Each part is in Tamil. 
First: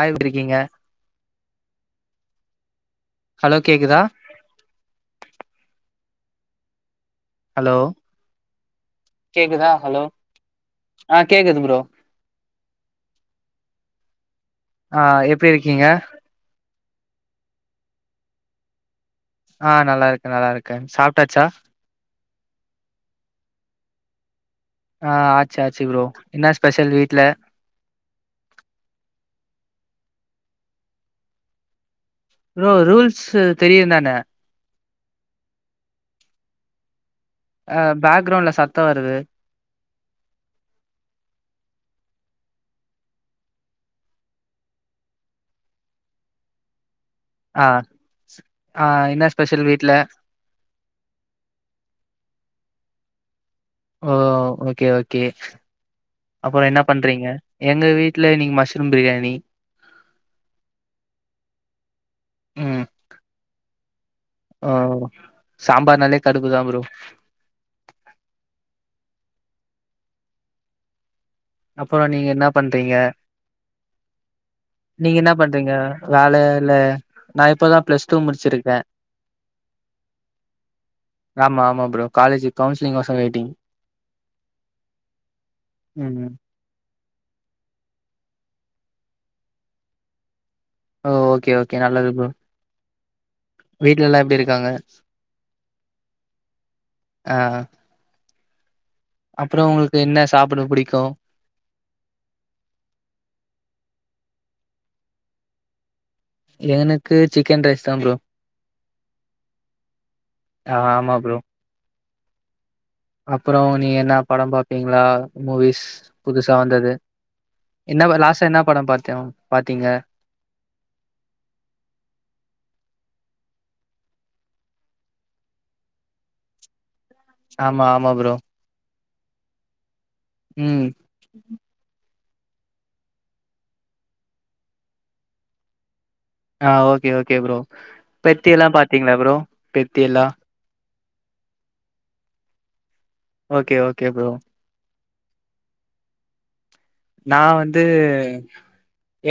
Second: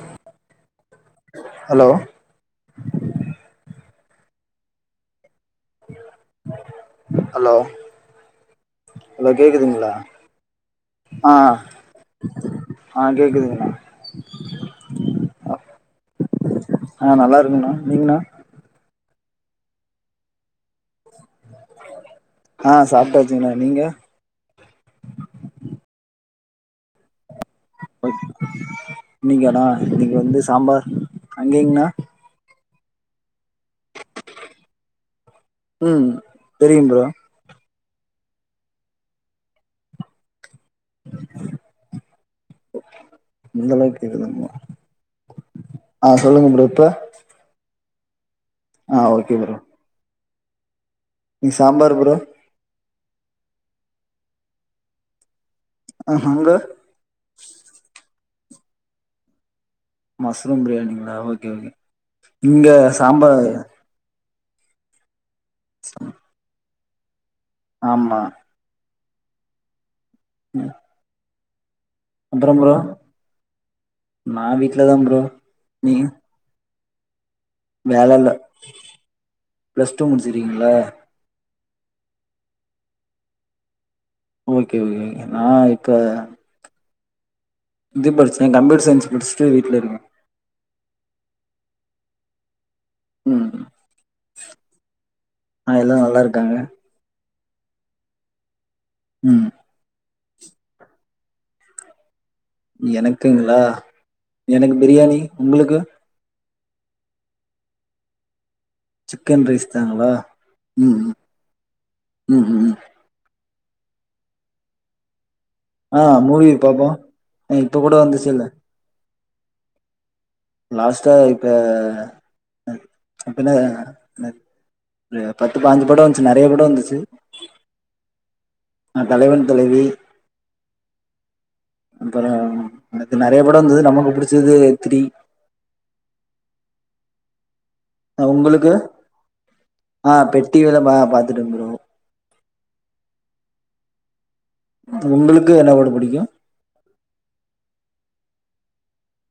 ஆய்ட்டிருக்கீங்க ஹலோ ஹலோ கேக்குதா ஹலோ கேக்குதா கேக்குதுங்ளா ஹலோ ஆ கேக்குது ப்ரோ ஆ கேக்குதுங்க ஆ எப்பிடி இருக்கீங்க ஆ நல்லாருக்கண்ணா நீங்ண்ணா ஆ நல்லாருக்கே நல்லாருக்கே சாப்டாச்சா ஆ சாப்டாச்சுனா நீங்க ஆ ஆச்சு ஆச்சு ப்ரோ என்ன ஸ்பெஷல் வீட்ல இங்க வந்து சாம்பார் அங்கேங்ண்ணா ப்ரோ ரூல்ஸு தெரியு தான ம் தெரியு ப்ரோ அ பேக்ரவுண்ட்ல சத்தோ வருது இந்த அளவுக்கு கேக்குதுங்ளா ஆ சொல்லுங்க ப்ரோ இப்ப அ ஆ என்ன ஸ்பெஷல் வீட்ல இங் சாம்பார் ப்ரோ ஓ ஓகே ஓகே ஆ அங்க அப்றோ என்ன பண்றீங்க எங்க வீட் ட்ல இன்னைக்கி மஷ்ரூம் பிரியாணி மஸ்ரூம் பிரியாணிங்ள ஓகே ஓகே இங்க சாம்பார் அ சாம்பார்னாலே கடுபுதா ப்ரோ ஆமா ம் அப்பறோ நீங்க என்ன அப்புறம் ப்ரோ பண்றீங்க நான் வீட்ல தான் நீங்க ப்ரோ என்ன பண்றீங்க நீங்க வேல இல்ல நா இப்பதா பிளஸ் டூ வேல இல்ல முடிச்சிருக்கே பிளஸ் டூ முடிச்சிருக்கீங்களா ஆமா ஆமா ப்ரோ காலேஜ் கவுன்சிலி்ங்கோசோ வேயிட்டிங் ஓகே ஓகே நா இப்ப ம் இது படிச்ச கம்ப்யூட்டர் சயின்ஸ் முச்சுட்டு வீட்ல இருக்கே ஓ ஓகே ஓகே நல்லது ப்ரோ ம் வீட்லலா எப்பிடி இருக்காங்க ஆ எல்லா நல்லா இருக்காங்க அ ம் அப்புறோ உங்களுக்கு என்ன சாப்பிட புடிக்கு எனக்குங்களா எனக்கு பிரியாணி உங்களுக்கு எனக்கு சிக்கன் ரைஸ் தா ப்ரோ சிக்கன் ரைஸ் தாங்ளா ஆ ம் ஆமா ம் ம் அப்புறோ நீங்க எதனா படோ பாப்பீங்ளா மூவிஸ் ஆ மூவி புதுசா பாப்போ வந்தது ஆ இப்ப கூட என்ன வந்துச்சுல்ல லாஸ்டா என்ன படோ பாத்தே பாத்தீங்க லாஸ்டா இப்ப அப்பின்ன அ பத்து பாஞ்சு படோ வந்துச்சு நறைய படோ வந்துச்சு ஆமா ஆமா ப்ரோ ஆ தலைவன் தலைவி ம் அப்புறோ அதுல நறைய படோ வந்தது நமக்கு புடிச்சது த்ரீ ஆ ஓகே ஓகே ப்ரோ பெத்தி எல்லா உங்களுக்கு பாத்தீங்களா ப்ரோ பெத்தி ஆ எல்லா பெட்டி [unintelligible] பாத்துட்டே ப்ரோ ஓகே ஓகே ப்ரோ உங்களுக்கு என்ன படோ புடிக்கு நா வந்து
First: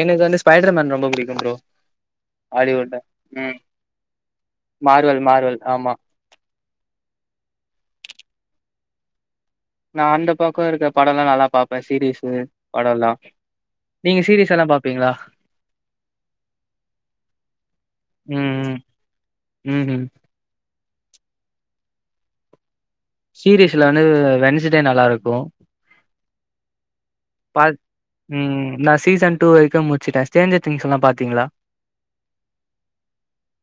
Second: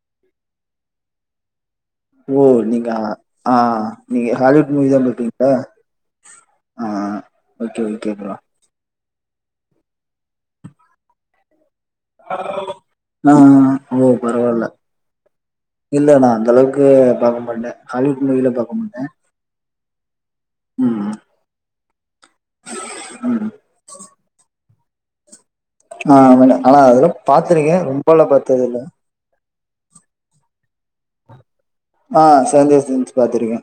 எனக்கு வந்து ஸ்பைடர்மேன் ரொம்ப புடிக்கு ப்ரோ ஓ நீங்க ஹாலிவுட்ல ஆ ம் நீங்க ஹாலிவுட் மூவிதா மார்வல் பாக்கீங்ளா மார்வல் ஆமா ஆ ஓகே ஓகே ப்ரோ நா அந்த பக்கம் இருக்க படம் எல்லா நல்லா பா ப்ப சீரீஸ் படம்ல்லா ஆ ஓ நீங்க சீரீஸ் பரவால்ல எல்லா பாப்பீங்களா இல்ல நா அந்த அளவுக்கு பாக்க மாட்ட ஹாலிவுட் மூவிலா பாக்க ம் மாட்ட ம் ம் உம் சீரிஸ்ல வந்து வென்ஸ்டே நல்லா இருக்கு ஆ ஆனா அதெல்லா பாத்துருக்கே பாத் ரொம்ப எல்லா பாத்தது ம் இல்ல நா சீசன் டூ வரைக்கு முடிச்சுட்டே ஸ்ட்ரேன்ஜர் திங் சொன்னா பாத்தீங்களா ஆ சந்தே திங்ஸ் பாத்திருக்கே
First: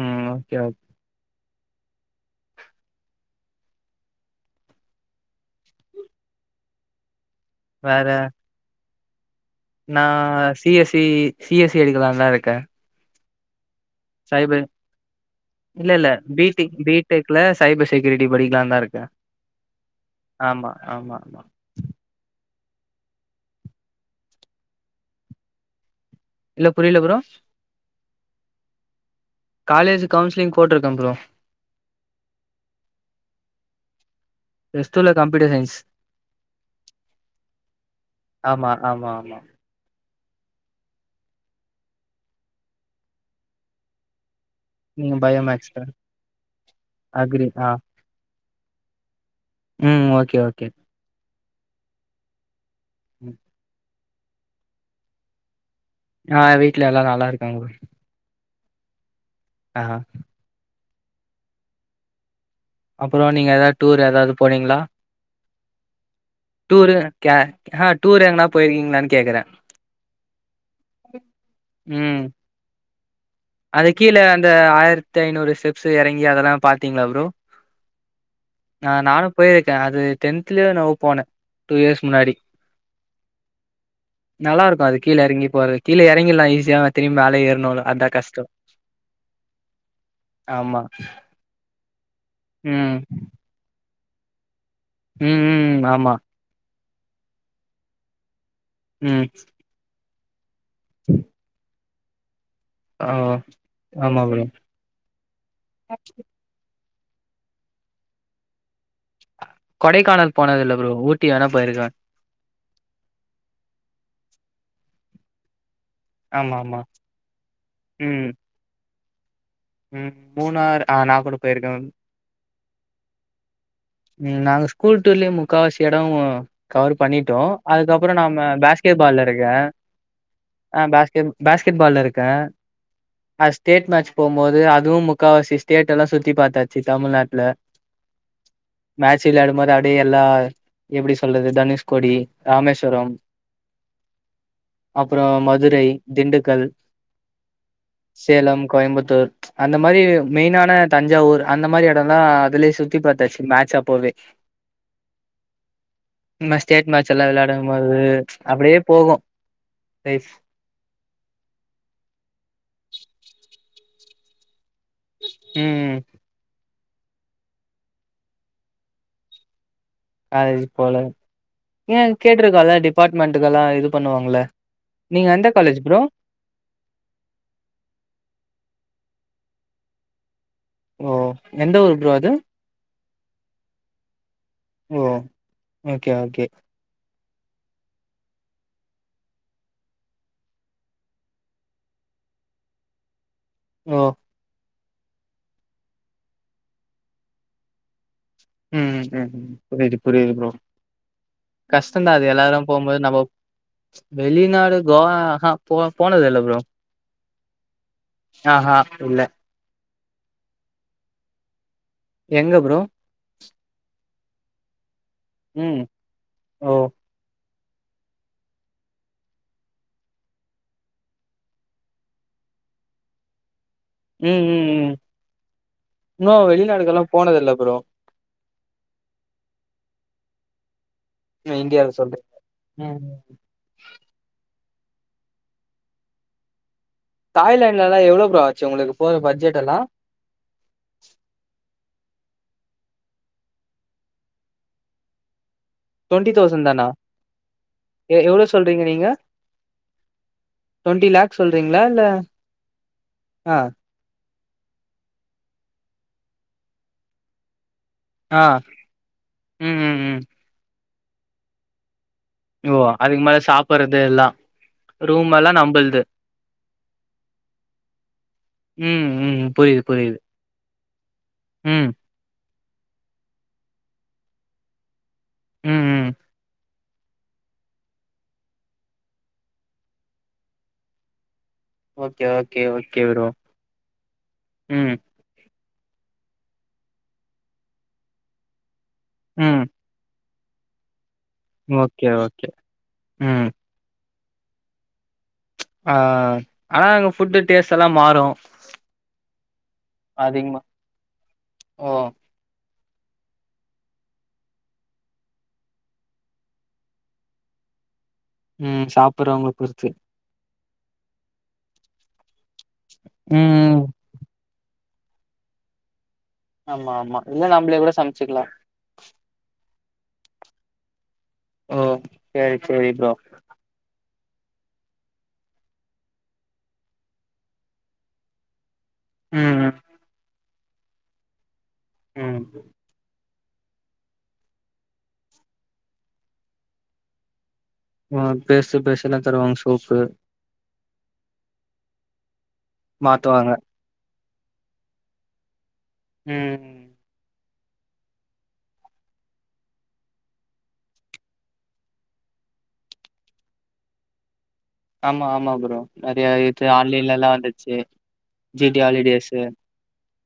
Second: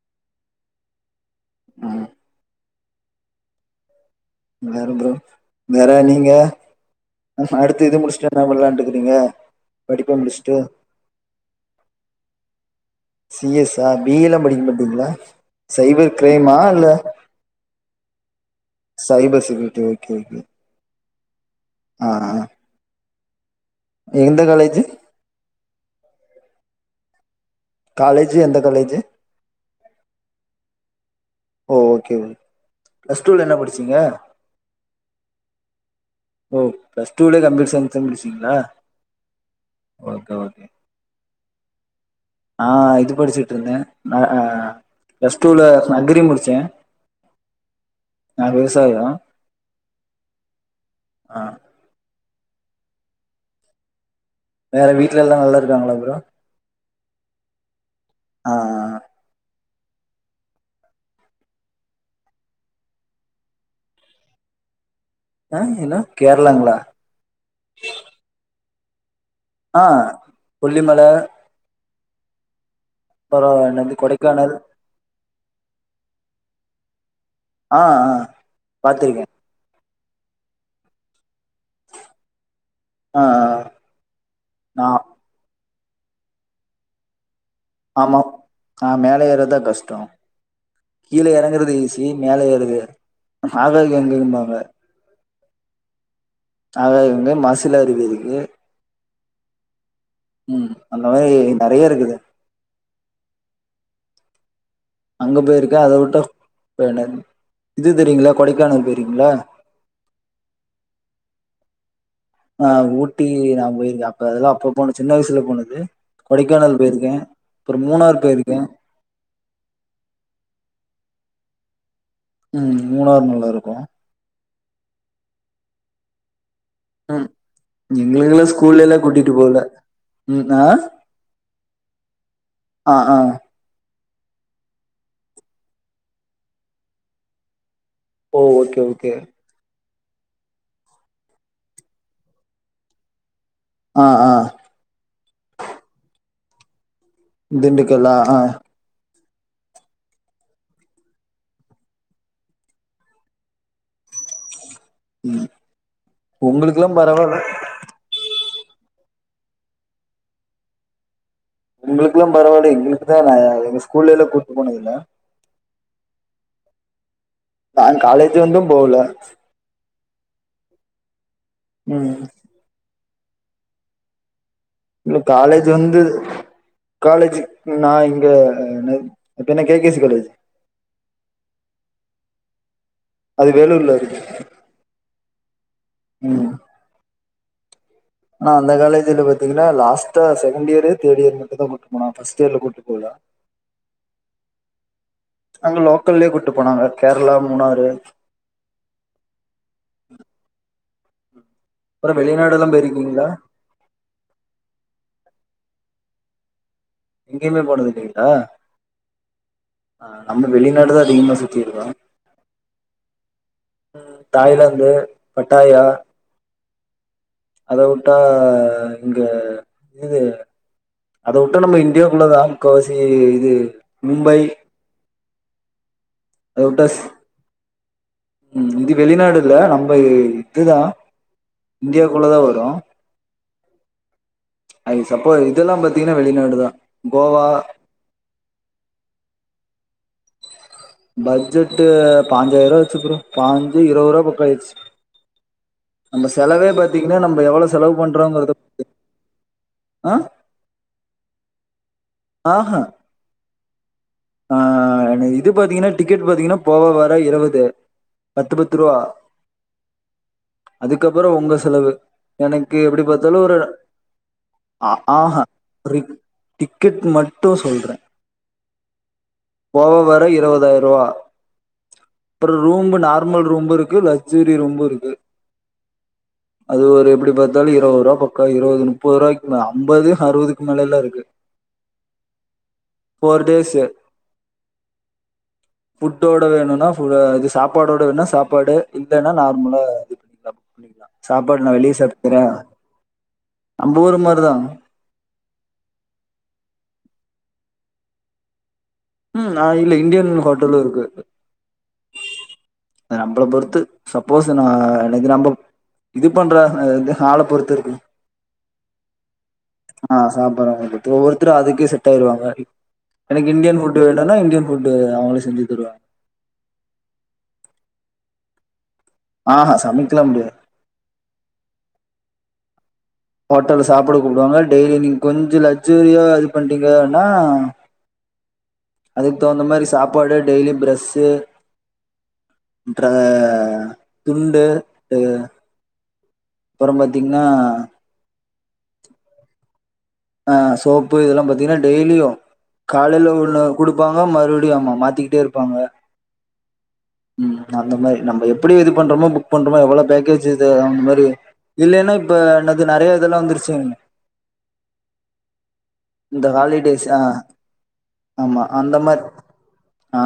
ம் ஓகே ஓகே ஆ வேறப் ப்ரோ வேற நீங்க அடுத்து இது வேற முடிச்சுட்டு என்ன பண்ணலா இருக் ங்க நா C S C C S C எடுக்கலாதா இருக்கே சிஎஸ் சா பிஇ எல்லா படிக்க சைபர் மாட்டீங்களா இல்ல இல்ல சைபர் கிரைமா பிடிக் இல்ல பி டெக்ல சைபர் செக்யூரிட்டி படிக்கலா தா இருக்க சைபர் செக்யூரிட்டி ஓகே ஓகே ஆ ஆமா ஆமா ஆமா ஆ அ எந்த காலேஜ் இல்ல புரியல ப்ரோ காலேஜ் எந்த காலேஜு காலேஜ் கவுன்சிலிங் போட்டிருக்கே ப்ரோ ஓ ஓகே பிளஸ் டூல என்ன படிச்சீங்க பிளஸ் டூல கம்ப்யூட்டர் சயின்ஸ் ஓ பிளஸ் டூல கம்பயூட்டர் சயின்ஸ்ச முடிச்சீங்களங்களா ஆமா ஆமா ஆமா ஓகே ஓகே ஆ இது படிச்சுட்டு இருந்த நா ஆ நீங்க பிளஸ் பயோ டூல மேக்ஸ் தான். அக்ரி முடிச்ச அக்ரி நா விவசாயம் உம் ஓகே ஓகே ஆ உம் வேற வீட்ல எல்லா நல்லா இருக் ஆ வீட்ல எல்லா நல்லா இருக்காங்க ஆ அ ஆ அப்புறம் நீங்க ஏதாவது டூர் ஏதாவது போனீங்களா ஆ என்ன கேரளாங்களா டூர் க டூர் எங்கனா போயிருக்கீங்களன் ஆ புல்லிமல உம் அது என்னது கீழே அந்த கொடைக்கானல் ஆயிரத்தி ஐநூறு ஸ்டெப்ஸ் இறங்கி அதெல்லா பாத்தீங்களா ப்ரோ ஆ ஆ ஆ நானு பாத்திருக்கேன் போயிருக்கே அது டென்தலயே என்னவோ போனே டூ இயர்ஸ் முன்னாடி ஆ ஆ நல்லா இருக்கு நா அது கீழ இறங்கி போறது கீழ இறங்கிறலா ஈஸிய திரும்பி மேல ஏறணுல அதா ஆமா கஷ் ஆ மேல ஏறதா கஷ்டம் ஆமா கீழ இறங்குறது ஈசி மேல ஏறது ம் ஆக எங்க பாங்க உம் உம் ஆமா ஆக இவங்க மசில அருவி இருக்கு ம் உம் அந்த மாதிரி நிறைய இருக்குது ஆ ஆமா ப்ரோ அங்க போயிருக்க அத விட்ட இது தெரியீங்களா கொடைக்கானல் போயிருக்கேங்களா கொடைக்கானல் போனது இல்ல ப்ரோ ஊட்டி வேணா போயிருக்க ஆ ஊட்டி நா போயிருக்கே அப்ப அதெல்லா அப்ப அப்ப சின்ன வயசுல போனது ஆமா கொடைக்கானல் ஆமா போயிருக்க அப்புறோ மூணாரு ம் போயிருக்க ம் மூணார் அ நாக்கூட போயிருக்கன் ம் மூணார் நவ்லாருக்கு ம் நாங்க ஸ்கூல் டூர்லயே முக்காவாசி எடோ கவர் ம் பண்ணிட்டோ அதுக்கப்புறோ நாம்ம எங்களுக்கெல்லா ஸ்கூல்லல்லா கூட்டிட்டு பேஸ்கெட்பால்லருக்க போல ம் ஆ அ பேஸ்கெட் பேஸ் கெட்பால்லருக்க ஆ ஆ நா ஸ்டேட் மேட்ச் போம்போது அதுவு முக்காவாசி ஸ்டேட்டெல்லா சுத்தி பாத்தாச்சி தமிழ்நாட்டுல ஓ ஓகே ஓகே மேட்ச்சி விளையாடும் போது அப்டியே எல்லார் எப்டி சொல்றது தனுஷ்கோடி ராமேஸ்வரம் ஆ ஆ அப்புறோ மதுரை திண்டுக்கல் திண்டுக்கல்லா ஆ சேலம் கோயம்புத்தூர் அந்த மாரி மெயினான தஞ்சாவூர் அந்த மாரி எடொல்லா அதுலயே சுத்தி பாத்தாச்சி மேட்ச் அப் போவே நம்ம ஸ்டேட் உங்களுக்கெல்லா மேட்ச்செல்லா பரவால்ல விளையாடும் போது அப்டியே போகு ப்ளேஸ் உங்களுக்குல்லா பரவால்ல எங்களுக்குதா நா எங்க ஸ்கூல்லல்லா கூட்டு போனதில்ல ம் நா காலேஜ் வந்தும் போல காலேஜ் போல ஏ ம் கேட்டிருக்கால டிபார்ட்மெண்ட்டுக்கெல்லா இது பண்ணுவாங்கள இல்ல காலேஜ் வந்து காலேஜு நா இங்க என்னத் பேர்ன்ன கே கேசி காலேஜி ஒ எந்த ஊரு ப்ரோ அது அது வேலூர்ல இருக்கு ஓ ஓகே ஓகே ம் ஆனா அந்த காலேஜில பாத்தீங்கன்னா லாஸ்டா செகண்ட் இயரு தேர்ட் இயரு மட்டுந் தா கூட்டிட்டு போனாங்க ஃபர்ஸ்ட் இயர்ல கூட்டு போல ஓ அங்க லோக்கல்லயே கூட்டு போனாங்க கேரளா மூணாறு ம் ம் ம் புரிது புரிது ப்ரோ கஷ்டோந்தா அப்புறோ அது எல்லாரு வெளிநாடுல்லா போம்போது நம்ப போயிருக்கீங்களா வெளிநாடு கோவா அ ஹ போ போனதுல்ல ப்ரோ எங்கேயுமே போனதால்லிங்ளா ஆஹா இல்ல அ நம்போ வெளிநாடுதா அதிகமா சுத்திருக்கோ எங்க ப்ரோ ம் தாய்லாந்து ம் பட்டாயா ஓ அத வுட்டா இங்க இது அத வுட்ட நம்ப இந்தியாவுக்குள்ளதா முக்காவாசி இது மும்பை ம் ம் ம் இன்னு அத வுட்ட ஸ் வெளிநாடுக்கெல்லா போனது இல்ல ப்ரோ ம் இது வெளிநாடுல்ல நம்ப இதுதா இந்தியால சொல்ற இந்தியாக்குள்ளதா வரு ம் ஐ சப்போ இதெல்லா பாத்தீங்கன்னா வெளிநாடுதா கோவா தாய்லான்டுலல்லா எவ்ளோ ப்ரோ ஆச்சி உங்களுக்கு போற பட்ஜெட்டெல்லா பட்ஜெட் பாஞ்சாயிரோ ஆச்சி ப்ரோ பாஞ்சி இருவது ரூபா பக்கோ ஆயிடுச்சி நம்ப டுவெண்ட்டி தௌசண்ட் செலவே தானா பாத்தீங்கன்னா நம்ப எவ்ளோ செலவு பண்றோங்கறதப் டொண்ட்டி லேக்ஸ் சொல்றீங்ளா இல்ல அ ஹ ஆ அ இது பாத்தீங்கன்னா டிக்கெட் பாத்தீங்கன்னா போவ வர இருவது அ பத்து பத்து ரூவா ம் ம் ம் அதுக்கப்புறோ உங்க செலவு எனக்கு ஓ எப்டி அதுக்கு பாத்தாலு மேல ஒரு சாப்பறது எல்லா அ ஆ ரூம் ஹா எல்லா ஒரு‌ நம்பள்து டிக் கு மட்டு சொல்ற ம் ம் புரியுது போவ புரியுது வர இருவதாயிருவா ம் அப்புறம் ரூம்பு நார்மல் ரூம்பு இருக்கு லக்சூரி ரூம்பு இருக்கு ம் ம் அது ஒரு எப்டி பார்த்தாலு இருவது ரூபா பக்க இருவது முப்பது ரூபாய்கு மே அம்பது அறுபதுக்கு மேல எல்லா இருக்கு okay okay okay bro four days ம் புஃபுட்டோட வேணுனா இது சாப்பாடோட வேணுனா சாப்பாடு இல்லன்னா ம் நார்மலா இது பண்ண சாப்பாடு நா வெளியே ஓகே சாப்டுகிறே ஓகே ம் நம்ம ஊர் மா அதான் ஆ ஆனா அங்க ஃபுட்டு டேஸ்ட் எல்லா மாறு ம் ஆங்ல்ல இந்தியன் அதிகமா ஹோட்டலு இருக்கு ஓ அது நம்மல பொறுத்து சப்போஸ் நா எனக்கு நம்ம இது பண்ற ஆள பொறுத்து இருக்கு ம் சாப்ட்றவங் ஆ சாப்ட்டறவங்கல பொருத்து ஒவ்வொருத்தரும் அதுக்கே செட் ஆயிருவாங்க எனக்கு இந்தியன் ம் ஃபுட் வேணனா இந்தியன் ஃபுட்டு் அவங்கள செஞ்சு தருவாங்க ஆமா ஆமா இல்ல நம்மளே கூட சமைச்சுக்கலா ஆஹ்ஹ சமைக்கல முடியா ஓ சேரி சேரி ப்ரோ ஹோட்டல் சாப்டு ப்டுவாங்க டெய்லி நீங்க கொஞ்சம் லக்சுரியா இது பண்டீங்கன்னா அதுக்கு தகுந்த ம் மாதிரி சாப்பாடு டெய்லி பிரஷ்ஷு ம் ஆ துண்டு அப்புறம் பாத்தீங்கன்னா ஆ பேஸ்ட் ஃப்ரஸ்ஸு எல்லா தருவாங்க ஷோக்கு ஆ சோப்பு இதெல்லா பாத்தீங்கன்னா டெய்லியும் காலையில் மாத்துவாங்க ஒண்ணு கொடுப்பாங்க ஆ மறுபடியும் ஆமா மாத்திக்கிட்டே இருப்பாங்க ம் ம் ம் அந்த மாரி நம்ம எப்படி இது பண்றோமோ புக் பண்றோமோ எவ்வளோ பேக்கேஜ் இ அந்த மாரி இல்லைன்னா இப்ப என்னது நறைய இதெல்லா வந்துருச்சுங் ஆமா ஆமா ப்ரோ நறைய இது ஹாலிடேஸ் ஆன்லைன்ல ஆ எல்லா வந்துச்சு ஆமா ஜி டி அந்த மாரி ஹாலிடேஸு ஆ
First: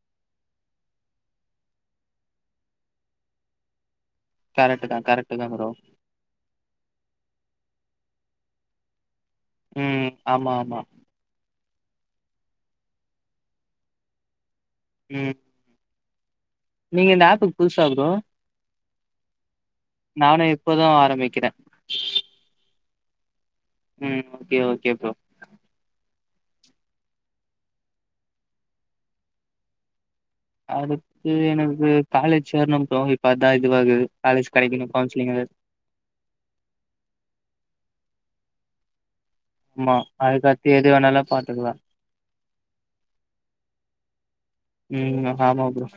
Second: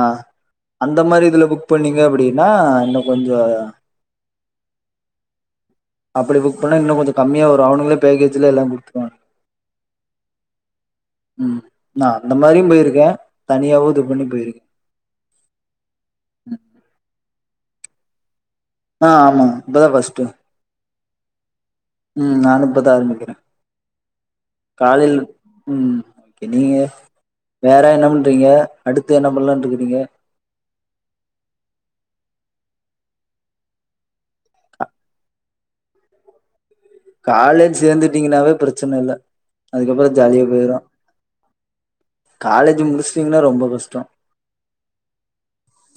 அந்த மாரி இதுல புக் பண்ணீங்க அப்படின்னா இன்னு கொஞ்ச கரக்ட் தான் கரக்ட் தான் ப்ரோ அப்படி புக் பண்ணா இன்னு கொஞ்ச கம்மியா வரு அவனுங்களே பேக்கேஜ்ல எல்லா குடுத்துருவானுங் ம் ஆமா ஆமா ம் நா அந்த மாரியும் போயிருக்கே தனியாவு இது பண்ணி போயிருக்கே ம் ம் நீங்க இந்த ஆப்புக்கு புதுசா ப்ரோ ஆ ஆமா இப்பதா ஃபஸ்ட்டு நானு இப்பதா ஆரம்பிக்கிறே ம் நானு இப்பதா ஆரம்பிக்கிறே ம் ஓகே ஓகே ப்ரோ காலையில் ம் நீங்க வேற என்ன பண்றீங்க அடுத்து என்ன பண்லானு இருக்கிறீங்க அடுத்து எனக்கு காலேஜ் சேரணும் ப்ரோ இப்ப அதான் இதுவாகுது காலேஜ் கடைக்கணு கவுன்சிலிங் [unintelligible] காலேஜ் சேர்ந்துட்டீங்கன்னாவே பிரச்சனை இல்ல ஆமா அதுக்கப்புறோ ஜாலியா அதுக்கத்தி போயிரு எது வேணாலும் பாத்துக்கலா காலேஜ் முடிச்சுீங்கன்னா ரொம்ப கஷ்டம் ம் ஆமா ப்ரோ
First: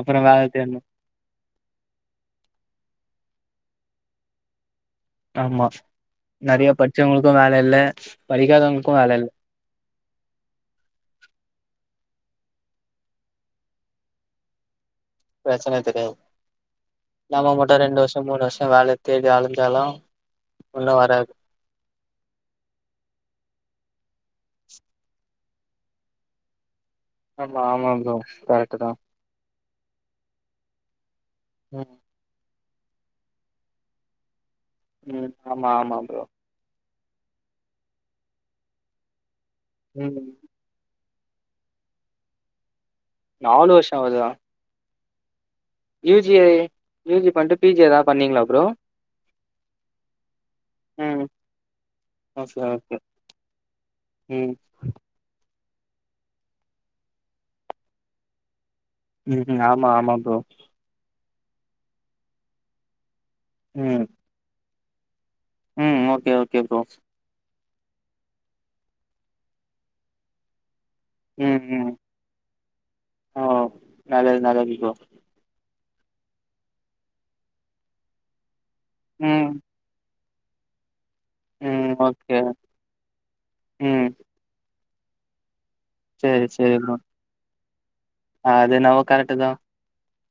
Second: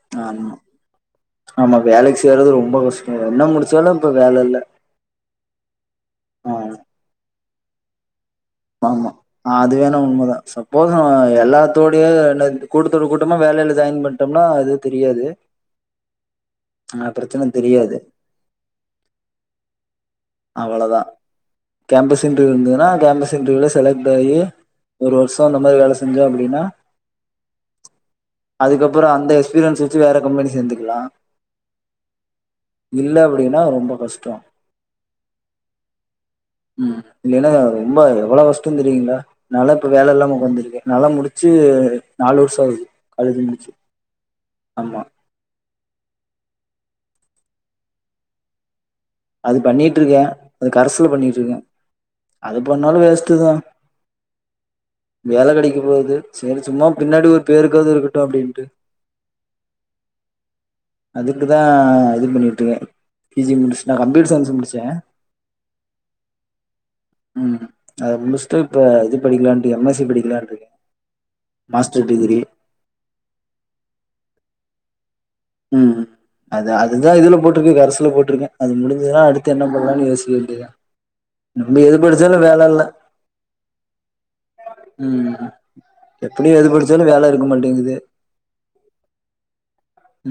அப்புற வேல ஆமா தேடனு ஆமா வேலைக்கு சேறது ரொம்ப கஷ்டோ என்ன முடிச்சாலு இப்ப வேல இல்ல ஆமா ஆமா நறைய படிச்சவங்களுக்கு வேல இல்ல படிக்காதவங்களுக்கு ஆமா வேல இல்ல அதுவேண உண்மதா சப்போஸ் எல்லாத்தோ [unintelligible] என்னது கூட்டத்தோட கூட்டமா வேலயில ஜாயின் பண்ணிட்டோம்னா அது தெரியாது ப்ரச்சன தெரியாது ஆ பிரச்சன நாம மட்டு தெரியாது ரெண்டு வர்ஷோ மூணு வர்ஷோ வேல தேடி அலஞ்சாலு ஒண்ணு அவ்ளோதா வராது கேம்பஸ் இன்டர்வியூ இருந்ததுன்னா கேம்பஸ் இன்டர்வியூல செலெக் டாயி ஒரு வர்சோ அந்த மாரி வேல செஞ்சோ அப்டினா ஆமா ஆமா ப்ரோ கரெக்ட்டு தா ஃப்ரீலான்ஸ் வெச்சு வேற கம்பனி சேந்துக்லா ம் இல்ல அப்டினா ரொம்ப கஷ்டோ ம் ஆமா ஆமா ப்ரோ இல்லனா ரொம்ப எவ்ளோ கஷ்டோ தெரியுங்ளா நாலா இப்ப வேல ம் இல்லாம உக்காந்ருக்கே நாலா முடிச் ச்சு நாலு வர்ஷோ ஆகுது காலேஜு நாலு முடுச்சு வருஷோ ஆவுதா ஆமா யூ ஜி யூ ஜி பண்ட்டு பி ஜி எதாது பண்ணீங்ளா ப்ரோ அது பண்ணிட்ருக்கே அது கரெஸ்ல ம் பண்ணிட்ருக்கே அது ஓகே ஓகே பண்ணாலு வேஸ்ட்டு தா ம் வேல கெடைக்கு போது செரி சும்மா பின்னாடி ஒரு பேருக்காவ்து இருக்கட்டு அப்டின்ட்டு ம்ஹ்ம் ஆமா ஆமா ப்ரோ அதுக்கு தா இது பண்ணிட்ருக்கே பி ஜி முடுச்னா நா ம் கம்ப்யூட்டர் சயின்ஸ் முடுச்சே ம் ஓகே ஓகே ப்ரோ அத முடுச்ட்டு இப்ப இது படிக்கலான்ட்டு எம் எஸ் சி படிக்லான்ட்ருக்கே ம் ம் மாஸ்டர் டிகிரி ஓ நல்லது நல்லது ப்ரோ ம் அது அதுதா இதுல போட்ருக்கு கரசுல போட்ருக்கே அது முடுச்சுதனா ம் அடுத்து என்ன பண்ணலானு யோசிக்க துதா நம்ப ம் எது படுச்சாலு ஓகே வேல இல்ல ம் ம் ம் எத்தனையோ எது படுச்சாலு வேல இருக்க மாட்டேங்குது அ அது என்னவோ கரெக்ட்டு தா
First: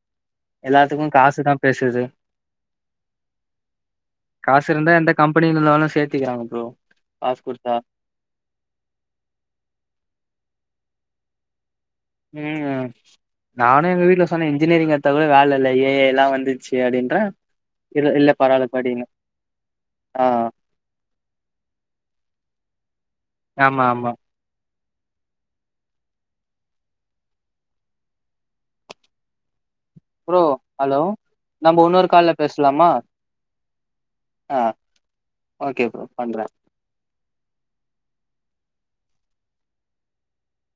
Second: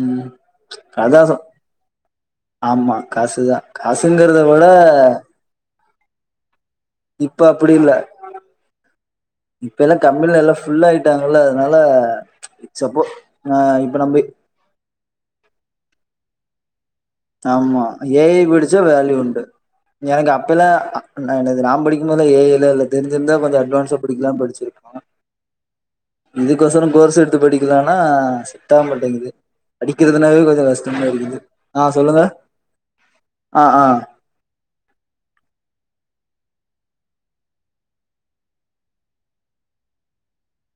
ம் எல்லாத்துக்கு அதா சொ காசுதா பேசுது ஆமா காசுதா காசுங்கறத விட நானு சேத்திக்கிறாங்க ப்ரோ காசு இப்ப அப்டி குடுத்தா இல்ல இப்ப எல்லா கம்பெனி எல்லா ஃபுல்லா ஆயிட்டாங்கல்ல அதனால ம் சப்போ ஆ நானு இப்ப எங்க நம்ப வீட்ல சொன்னே இன்ஜினியரிங்க தவுர வேல இல்ல ஏ ஐ லா வந்து ஆமா ஏ ஐ படிச்சா படின்னு வேல்யூ உண்டு ஆ எனக்கு அப்பல்லா அப் எனக்கு நா படிக்கும்போதுலா ஏ ஐ லா இல்ல தெரிஞ்சிருந்தா கொஞ்சோ ஆமா அட்வான்ஸா ஆமா படிக்லானு படுச்சிருப் இதுக்கோசோ கோர்ஸ் எடுத்து படிக்லானா செட் ஆகா மாட்டேங்குது படிக்கிறதுனாவே ப்ரோ கொஞ்சோ ஹலோ கஷ்டமா இருக்குது ஆ நம்ம உன்னொரு சொல்லுங்க கால்ல பேசலாமா ஆ ஆ ஆ ஓகே ப்ரோ பண்றே